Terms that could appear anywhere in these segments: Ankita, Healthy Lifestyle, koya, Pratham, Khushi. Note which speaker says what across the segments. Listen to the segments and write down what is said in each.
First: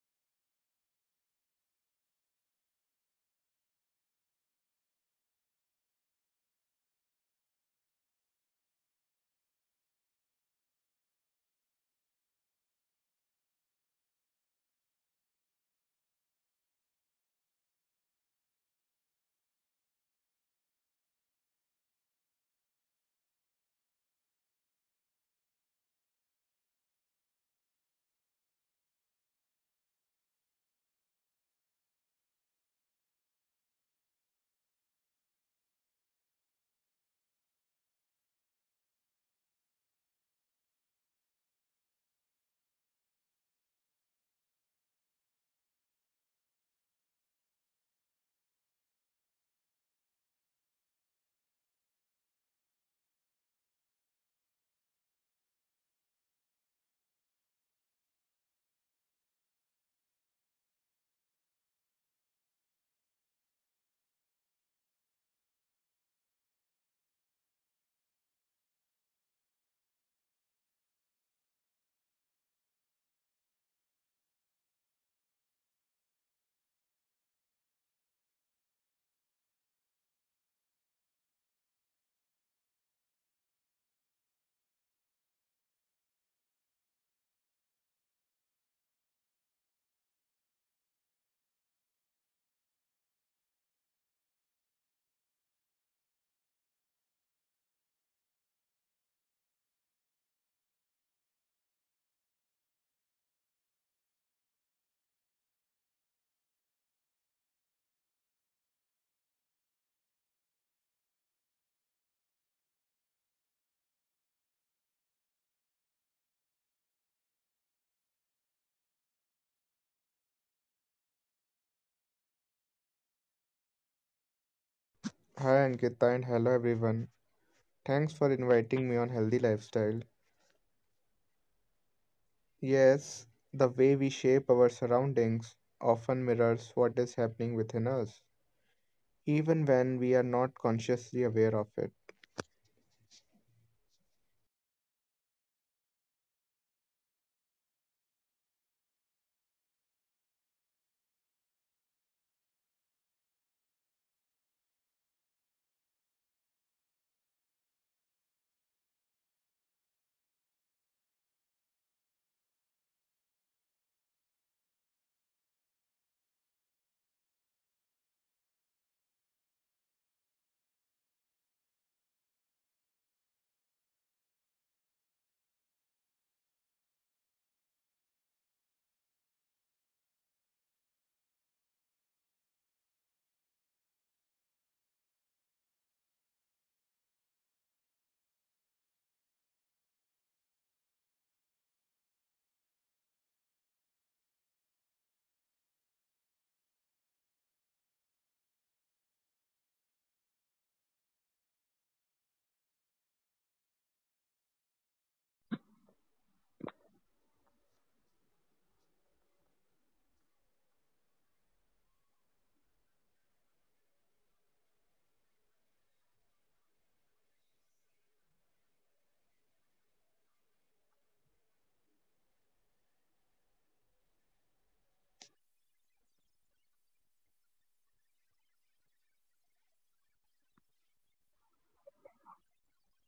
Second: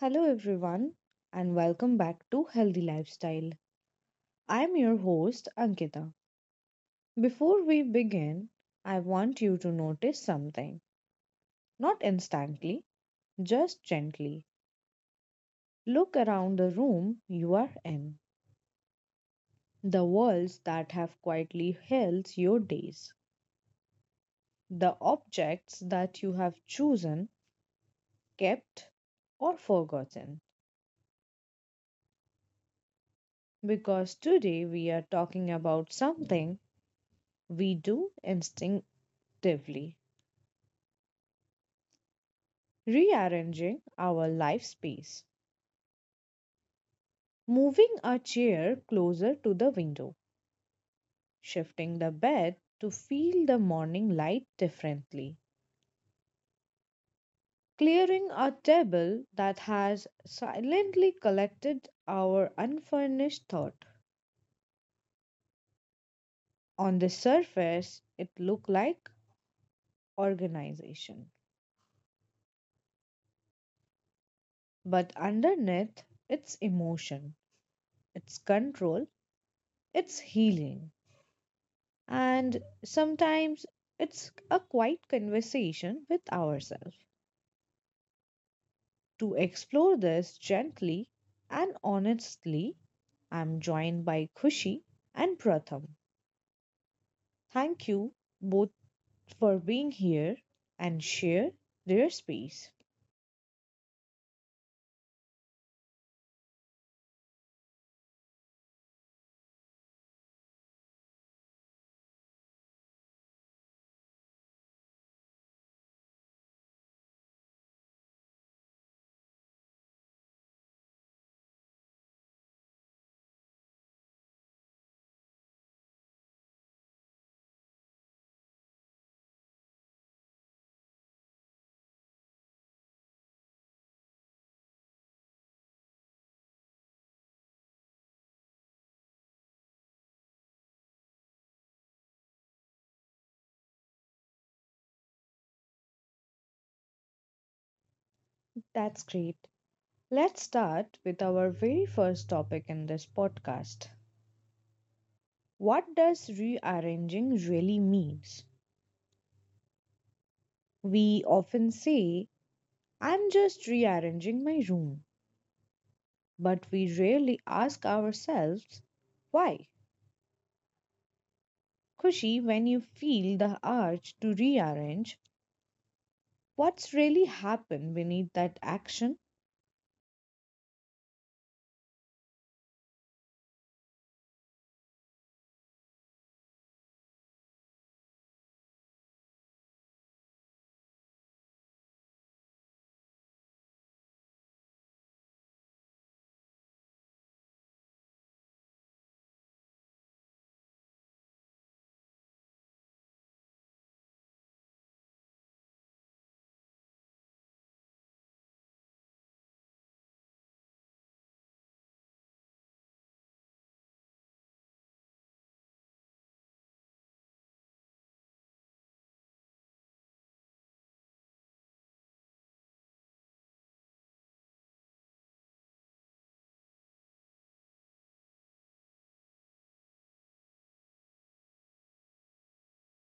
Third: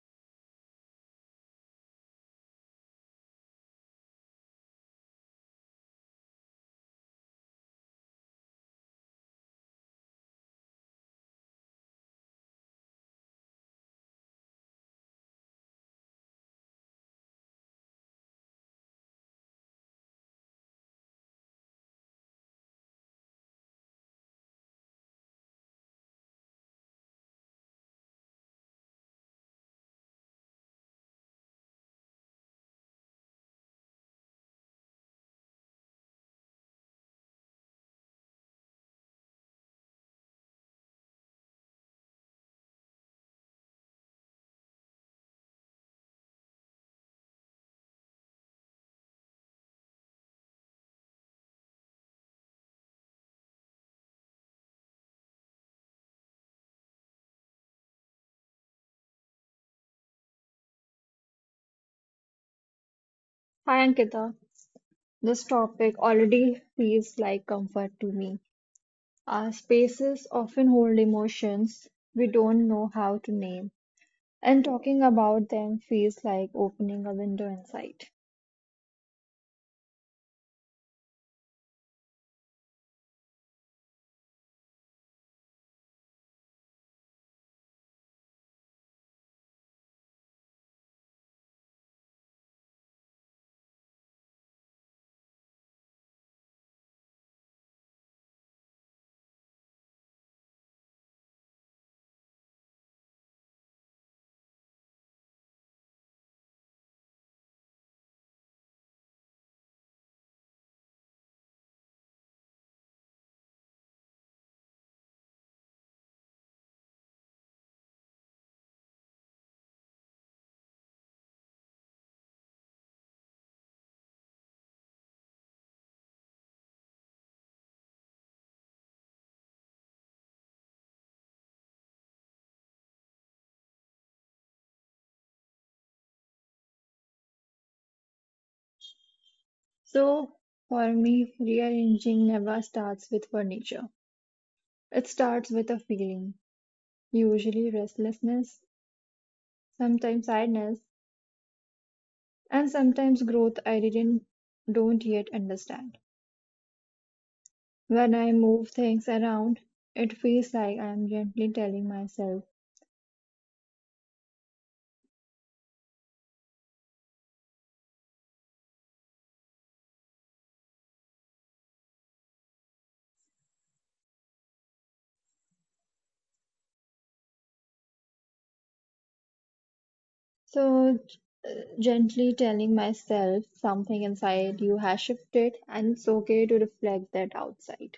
Speaker 1: Hello, everyone, and welcome back to Healthy Lifestyle. I'm your host, Ankita. Before we begin, I want you to notice something. Not instantly, just gently. Look around the room you are in, the walls that have quietly held your days, the objects that you have chosen, kept, or forgotten. Because today we are talking about something we do instinctively: rearranging our life space, moving a chair closer to the window, shifting the bed to feel the morning light differently, clearing a table that has silently collected our unfurnished thought. On the surface, it looked like organization, but underneath, it's emotion, it's control, it's healing. And sometimes it's a quiet conversation with ourselves. To explore this gently and honestly, I'm joined by Khushi and Pratham. Thank you both for being here and share their space.
Speaker 2: Hi Ankita, this topic already feels like comfort to me. Our spaces often hold emotions we don't know how to name, and talking about them feels like opening a window inside.
Speaker 3: Hi Ankita and hello everyone. Thanks for inviting me on Healthy Lifestyle. Yes, the way we shape our surroundings often mirrors what is happening within us, even when we are not consciously aware of it.
Speaker 1: That's great. Let's start with our very first topic in this podcast. What does rearranging really means? We often say, I'm just rearranging my room, but we rarely ask ourselves why. Kushi, when you feel the urge to rearrange, what's really happened beneath that action?
Speaker 2: So, for me, rearranging never starts with furniture. It starts with a feeling, usually restlessness, sometimes sadness, and sometimes growth I didn't don't yet understand. When I move things around, it feels like I'm gently telling myself. So, gently telling myself something inside you has shifted, and it's okay to reflect that outside.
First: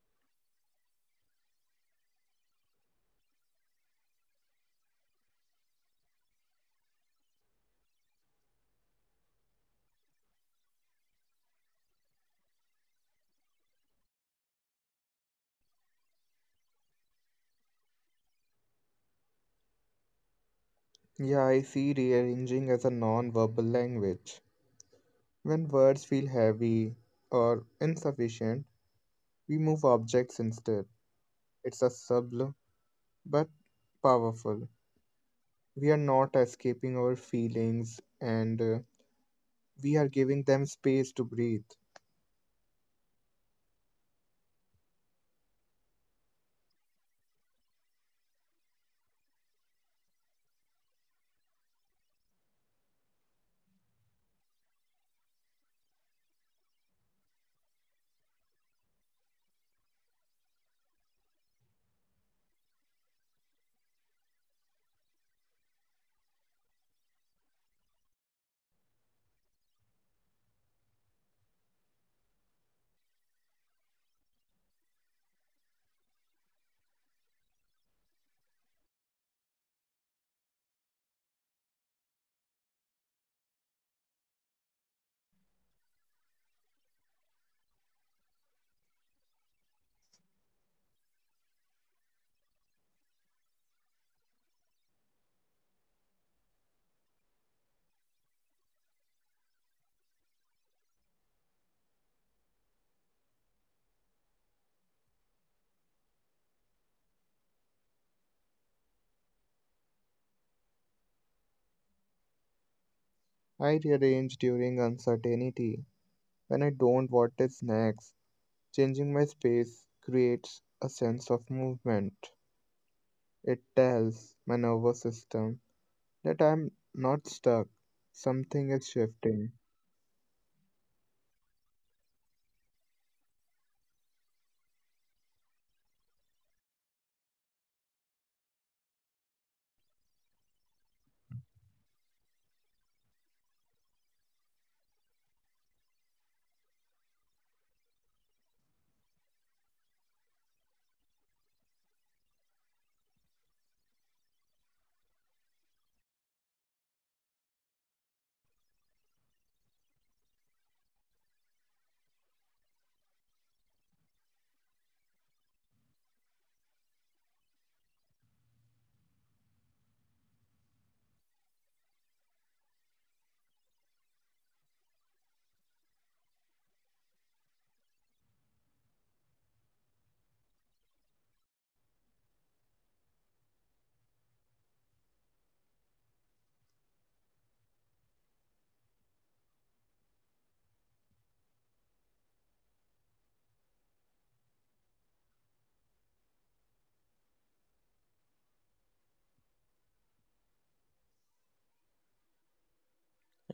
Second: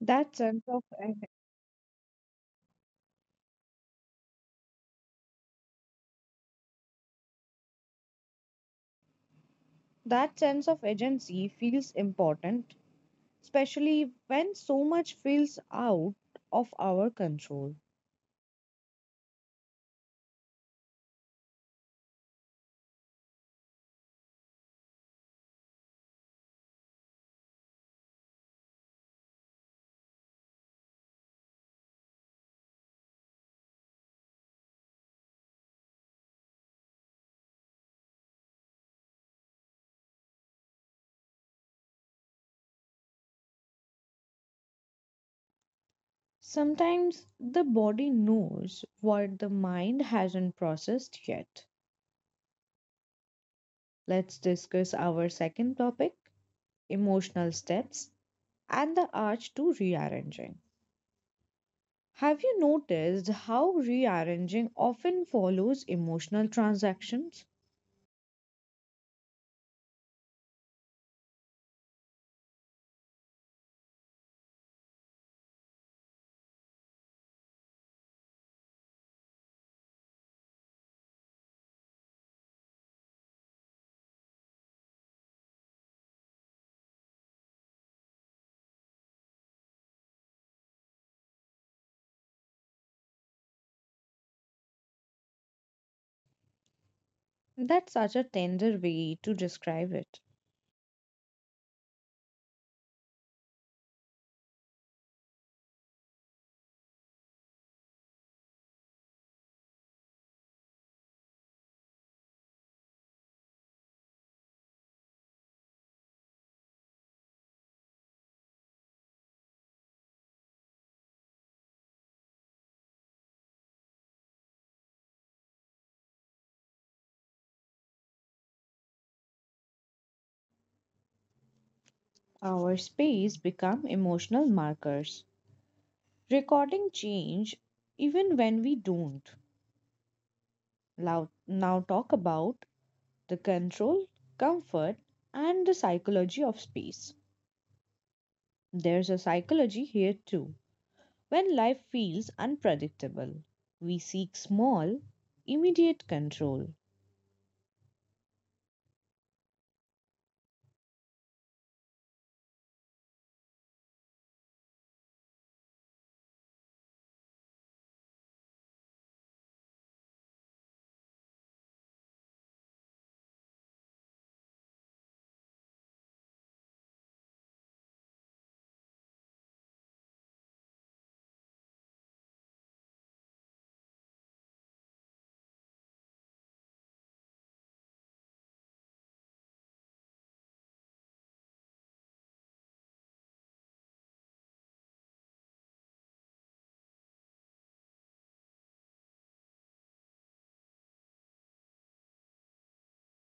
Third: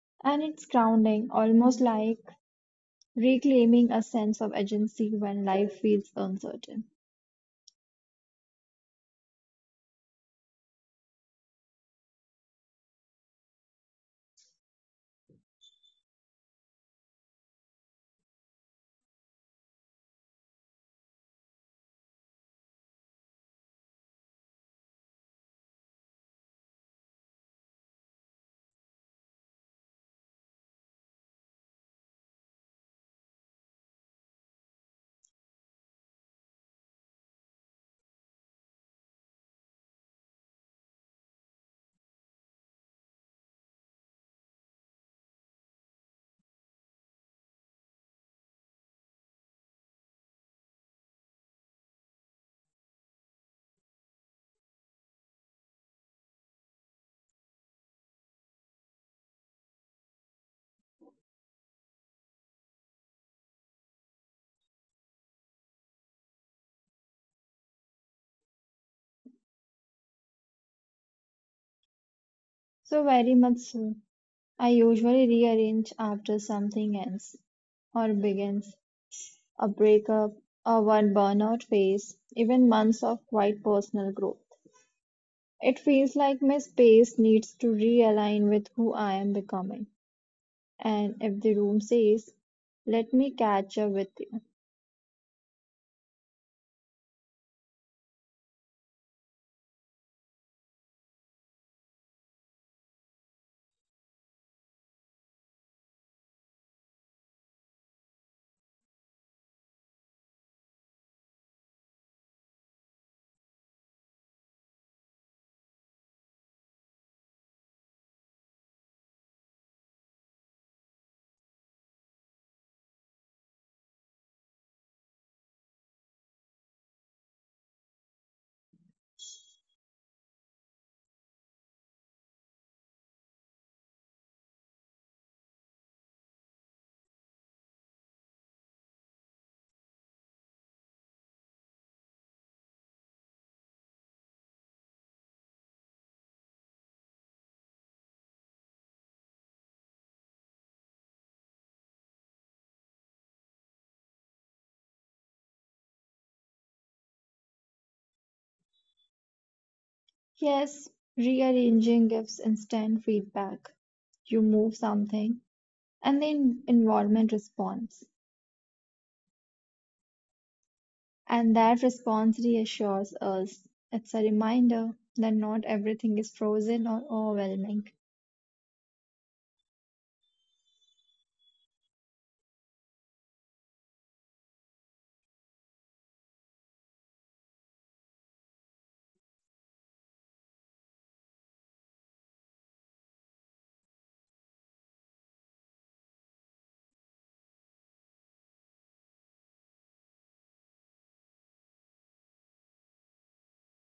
Speaker 1: That
Speaker 2: And
Speaker 1: sense
Speaker 2: it's
Speaker 1: of
Speaker 2: grounding, almost like reclaiming a sense of agency when life feels uncertain.
Speaker 1: that sense of agency feels important, especially when so much feels out of our control.
Speaker 3: Yeah, I see rearranging as a non verbal language. When words feel heavy or insufficient, we move objects instead. It's a subtle but powerful. We are not escaping our feelings and we are giving them space to breathe.
Speaker 1: Sometimes the body knows what the mind hasn't processed yet. Let's discuss our second topic: emotional steps and the arch to rearranging. Have you noticed how rearranging often follows emotional transactions?
Speaker 2: So, very much so. I usually rearrange after something ends or begins a breakup, or one burnout phase, even months of quite personal growth. It feels like my space needs to realign with who I am becoming. And if the room says, let me catch up with you.
Speaker 1: That's such a tender way to describe it.
Speaker 3: I rearrange during uncertainty when I don't want it next. Changing my space creates a sense of movement. It tells my nervous system that I'm not stuck, something is shifting,
Speaker 1: Our space become emotional markers, recording change even when we don't. Now talk about the control, comfort, and the psychology of space. There's a psychology here too. When life feels unpredictable, we seek small, immediate control,
Speaker 2: Yes, rearranging gives instant feedback. You move something, and the environment responds. And that response reassures us. It's a reminder that not everything is frozen or overwhelming.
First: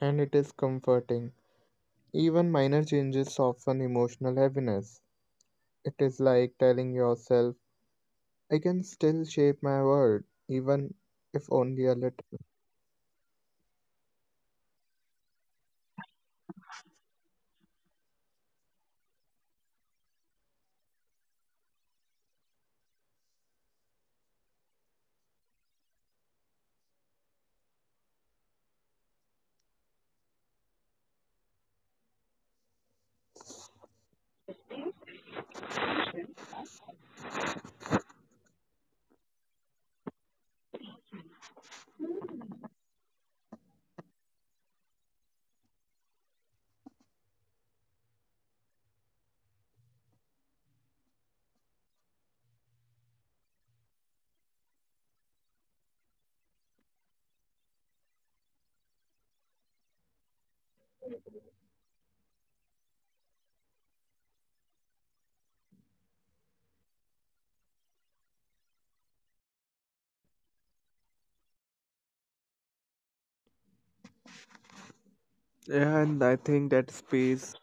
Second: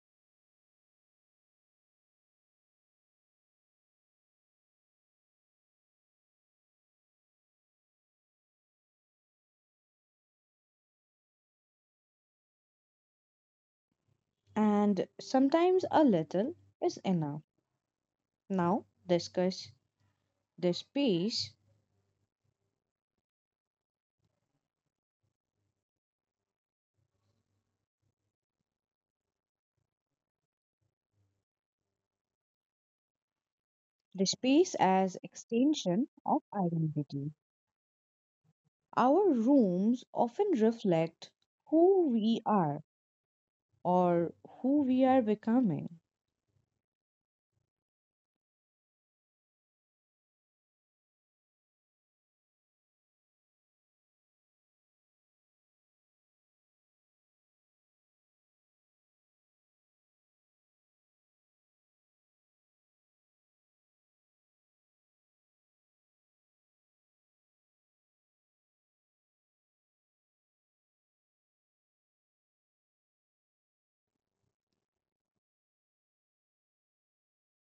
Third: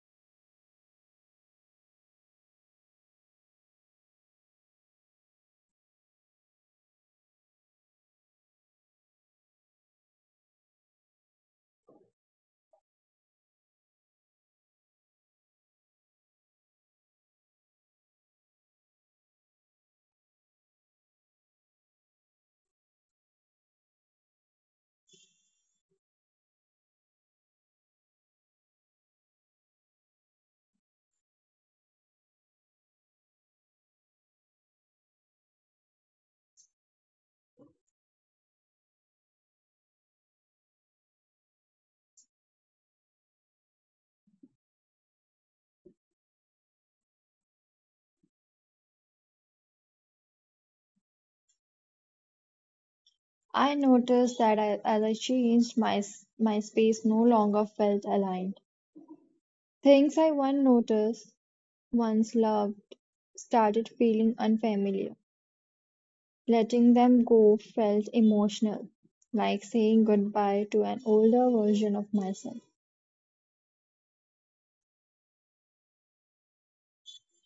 Speaker 3: and it is comforting. Even minor changes soften emotional heaviness. It is like telling yourself, I can still shape my world, even if only a little.
Speaker 1: and sometimes a little is enough. Now, discuss the space, the space as extension of identity. Our rooms often reflect who we are or who we are becoming.
Speaker 2: I noticed that I, as I changed, my space no longer felt aligned. Things I once noticed, once loved, started feeling unfamiliar. Letting them go felt emotional, like saying goodbye to an older version of myself.
Speaker 3: Yeah, and I think that space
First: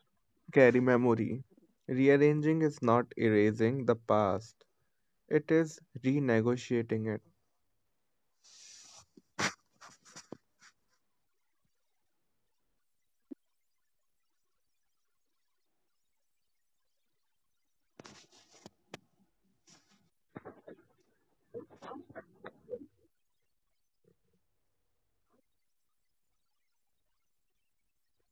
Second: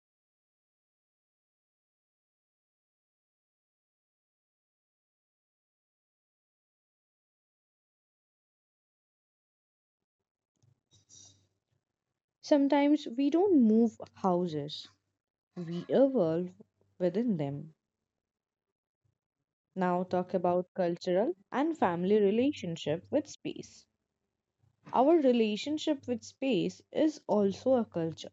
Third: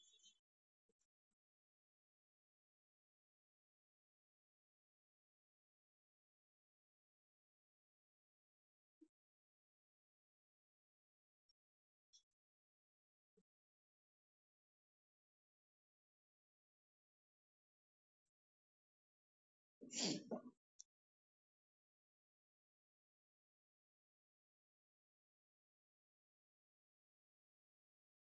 Speaker 3: carry memory. Rearranging is not erasing the past, it is renegotiating it.
Speaker 1: Sometimes we don't move houses, we evolve within them. Now talk about cultural and family relationship with space. Our relationship with space is also a culture.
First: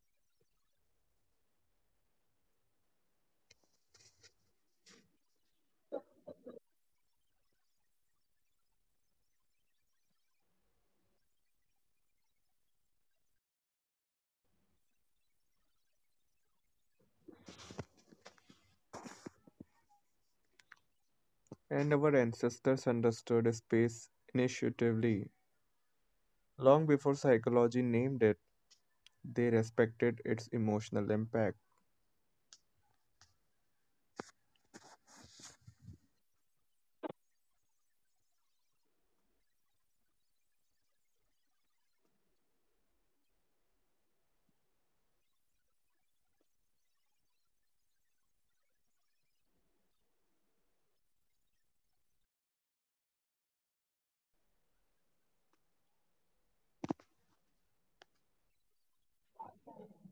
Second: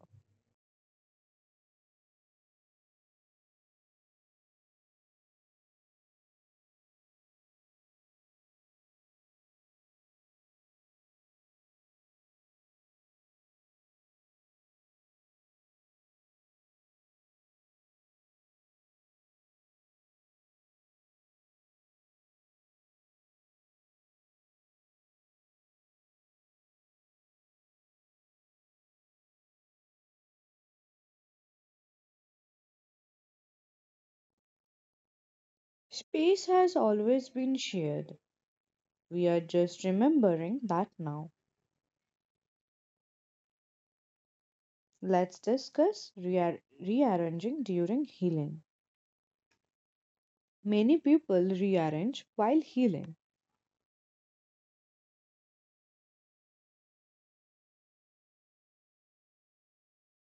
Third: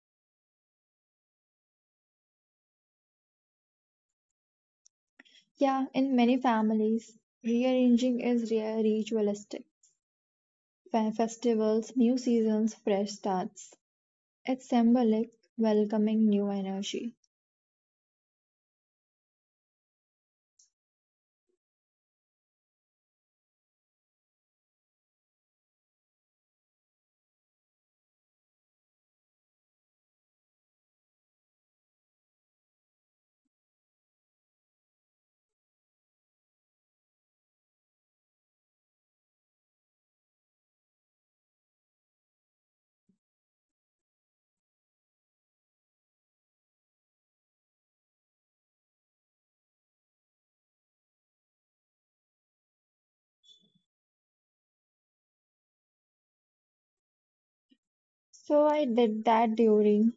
Speaker 2: Yeah, in many families, rearranging is ritualistic. Festivals, new seasons, fresh starts. It's symbolic, welcoming new energy.
Speaker 3: And our ancestors understood space intuitively, long before psychology named it, they respected its emotional impact.
Speaker 1: Space has always been shared. We are just remembering that now. Let's discuss rearranging during healing. Many people rearrange while healing.
Speaker 2: So I did that during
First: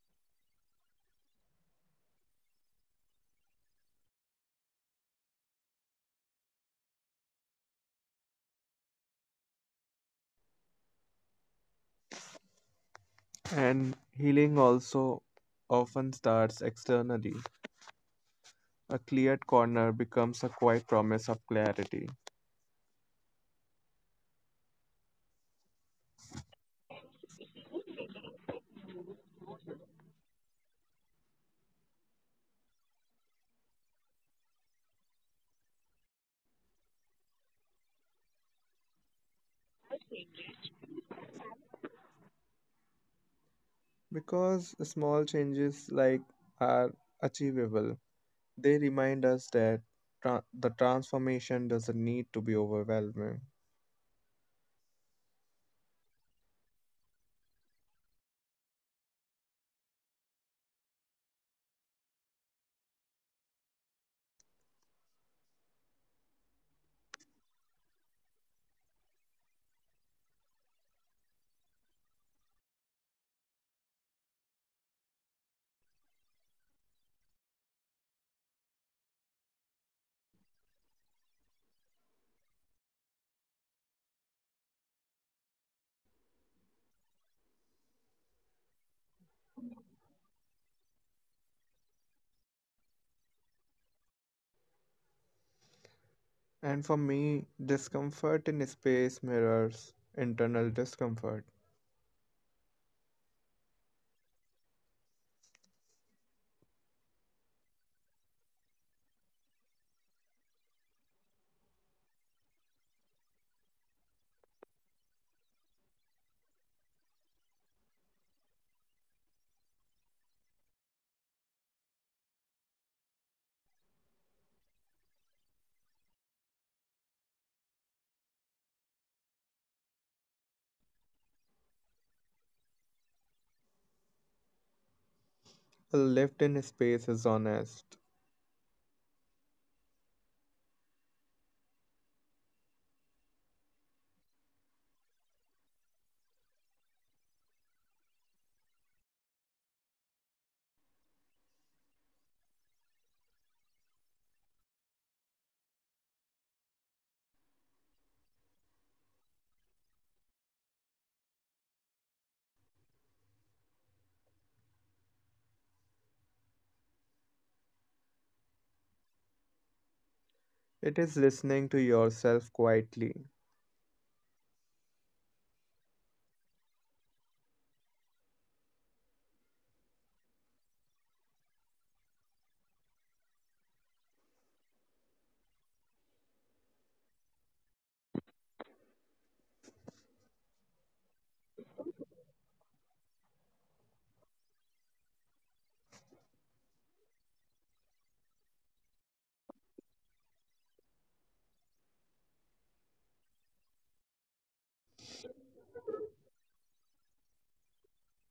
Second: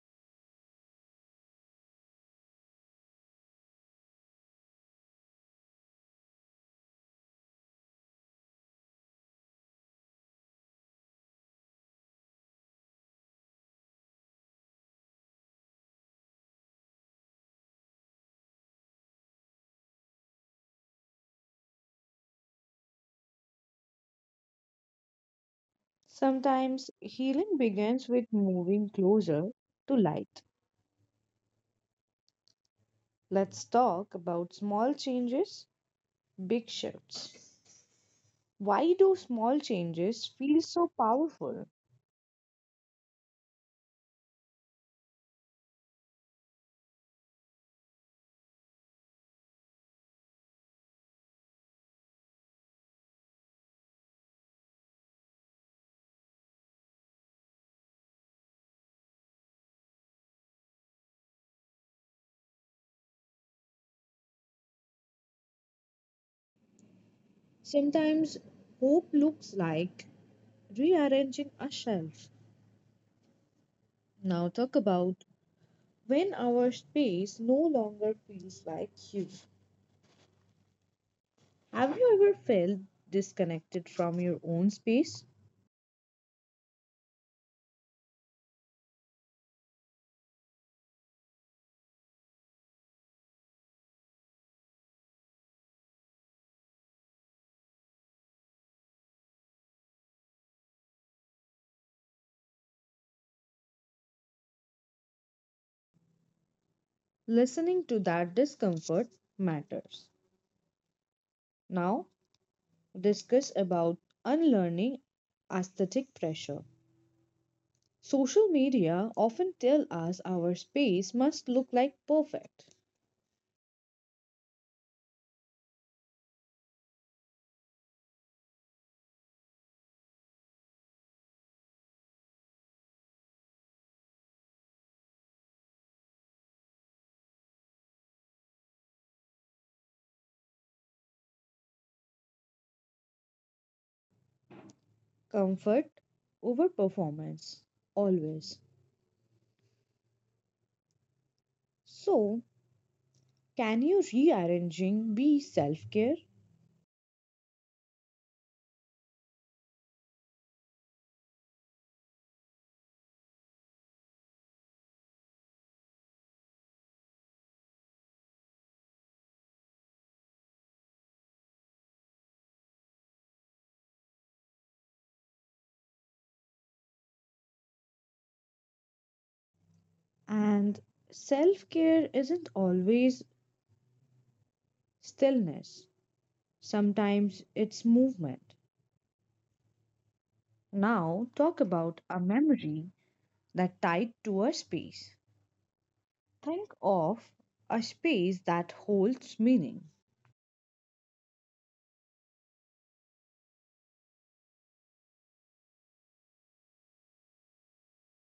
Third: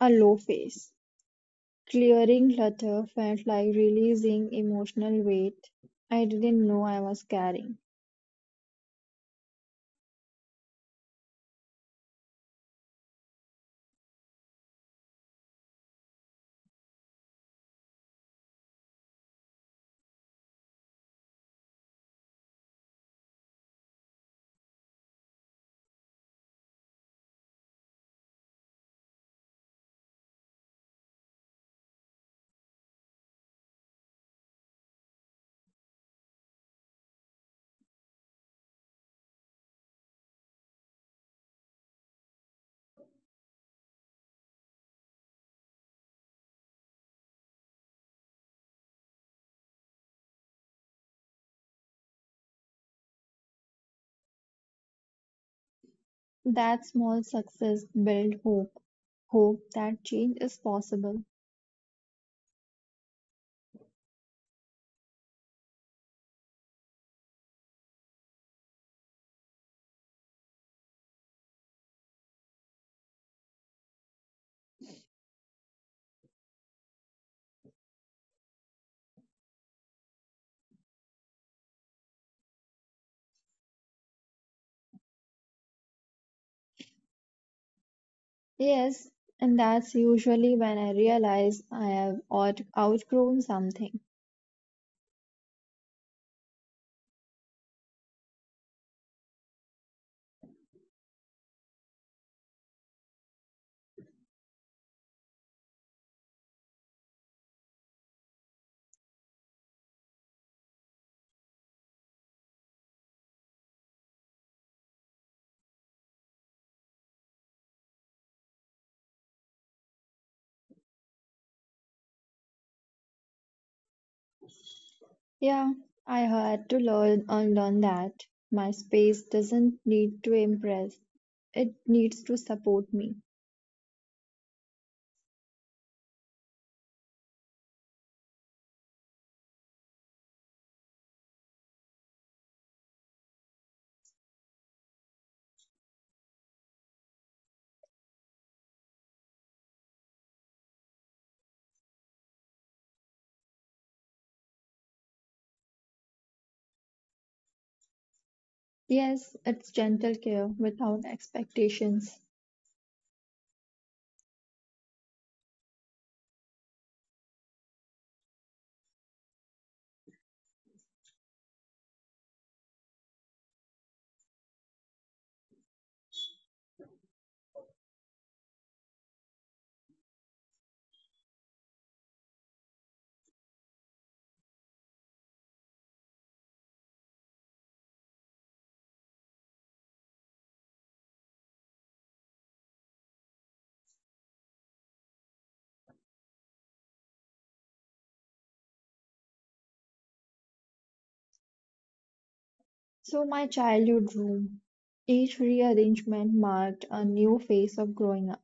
Speaker 2: a low phase. Clearing clutter felt like releasing emotional weight I didn't know I was carrying.
Speaker 3: And healing also often starts externally. A cleared corner becomes a quiet promise of clarity,
Speaker 1: Sometimes healing begins with moving closer to light. Let's talk about small changes, big shifts. Why do small changes feel so powerful?
Speaker 3: because small changes like are achievable. They remind us that the transformation doesn't need to be overwhelming.
Speaker 2: That small success built hope, hope that change is possible.
Speaker 1: Sometimes hope looks like rearranging a shelf. Now, talk about when our space no longer feels like you. Have you ever felt disconnected from your own space?
Speaker 2: Yes, and that's usually when I realize I have outgrown something.
Speaker 3: And for me, discomfort in space mirrors internal discomfort.
Speaker 1: Listening to that discomfort matters. Now, discuss about unlearning aesthetic pressure. Social media often tell us our space must look like perfect.
Speaker 2: Yeah, I had to learn unlearn that. My space doesn't need to impress, it needs to support me.
Speaker 3: A lift in space is honest,
Speaker 1: Comfort over performance always. So, can you rearranging be self-care?
Speaker 2: Yes, it's gentle care without expectations.
Speaker 3: it is listening to yourself quietly.
Speaker 1: And self-care isn't always stillness. Sometimes it's movement. Now, talk about a memory that tied to a space. Think of a space that holds meaning.
Speaker 2: So my childhood room. Each rearrangement marked a new phase of growing up.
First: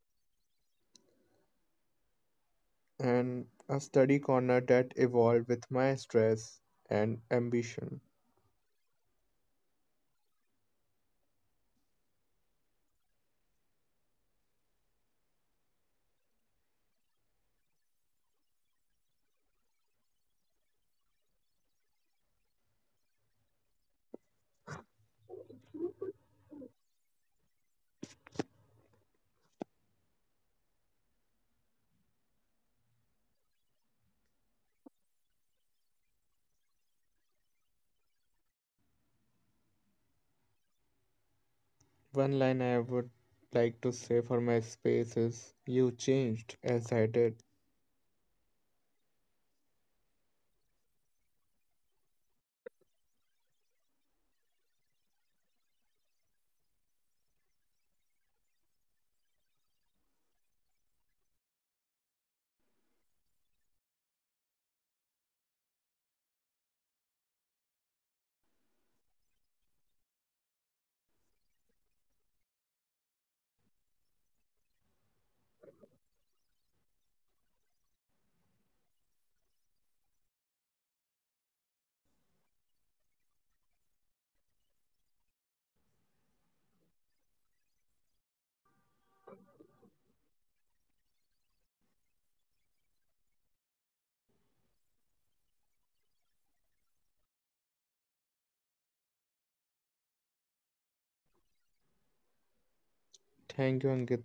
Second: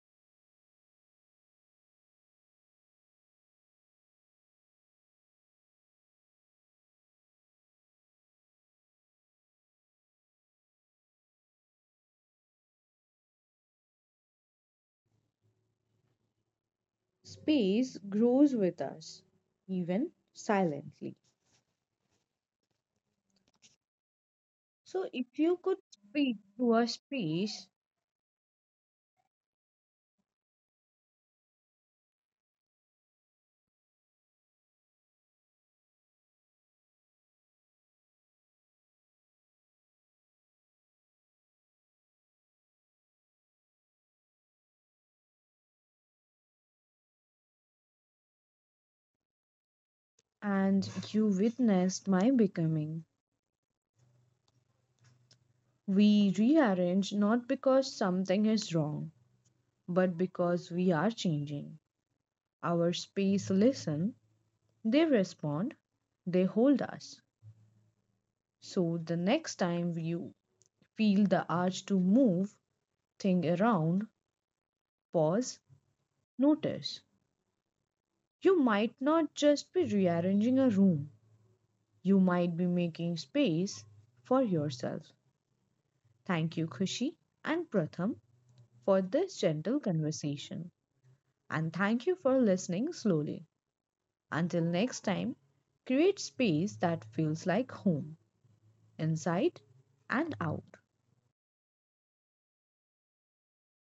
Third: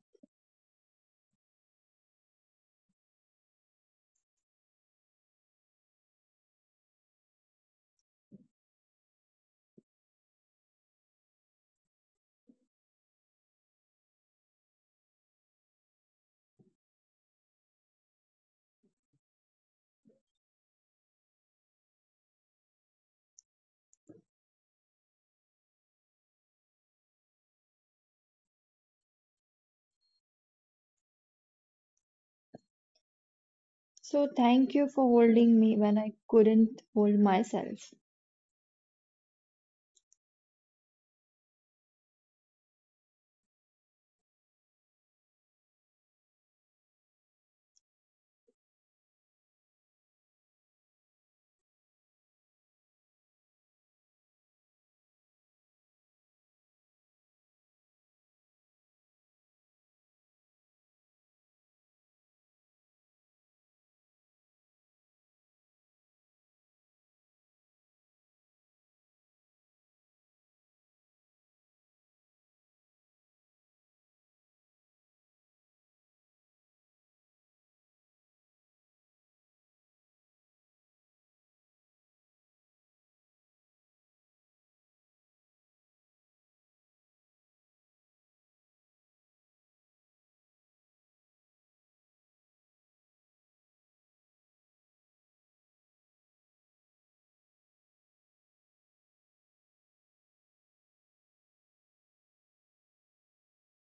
Speaker 3: And a study corner that evolved with my stress and ambition.
Speaker 1: Space grows with us, even silently. So, if you could speak to a space
Speaker 2: So thank you for holding me when I couldn't hold myself.
Speaker 3: One line I would like to say for my space is, you changed as I did.
Speaker 1: and you witnessed my becoming, we rearrange not because something is wrong, but because we are changing. Our space listen, they respond, they hold us. So, the next time you feel the urge to move, think around, pause, notice. You might not just be rearranging a room. You might be making space for yourself. Thank you, Kushi and Pratham, for this gentle conversation. And thank you for listening slowly. Until next time, create space that feels like home, inside and out.
Speaker 3: Thank you, Ankita.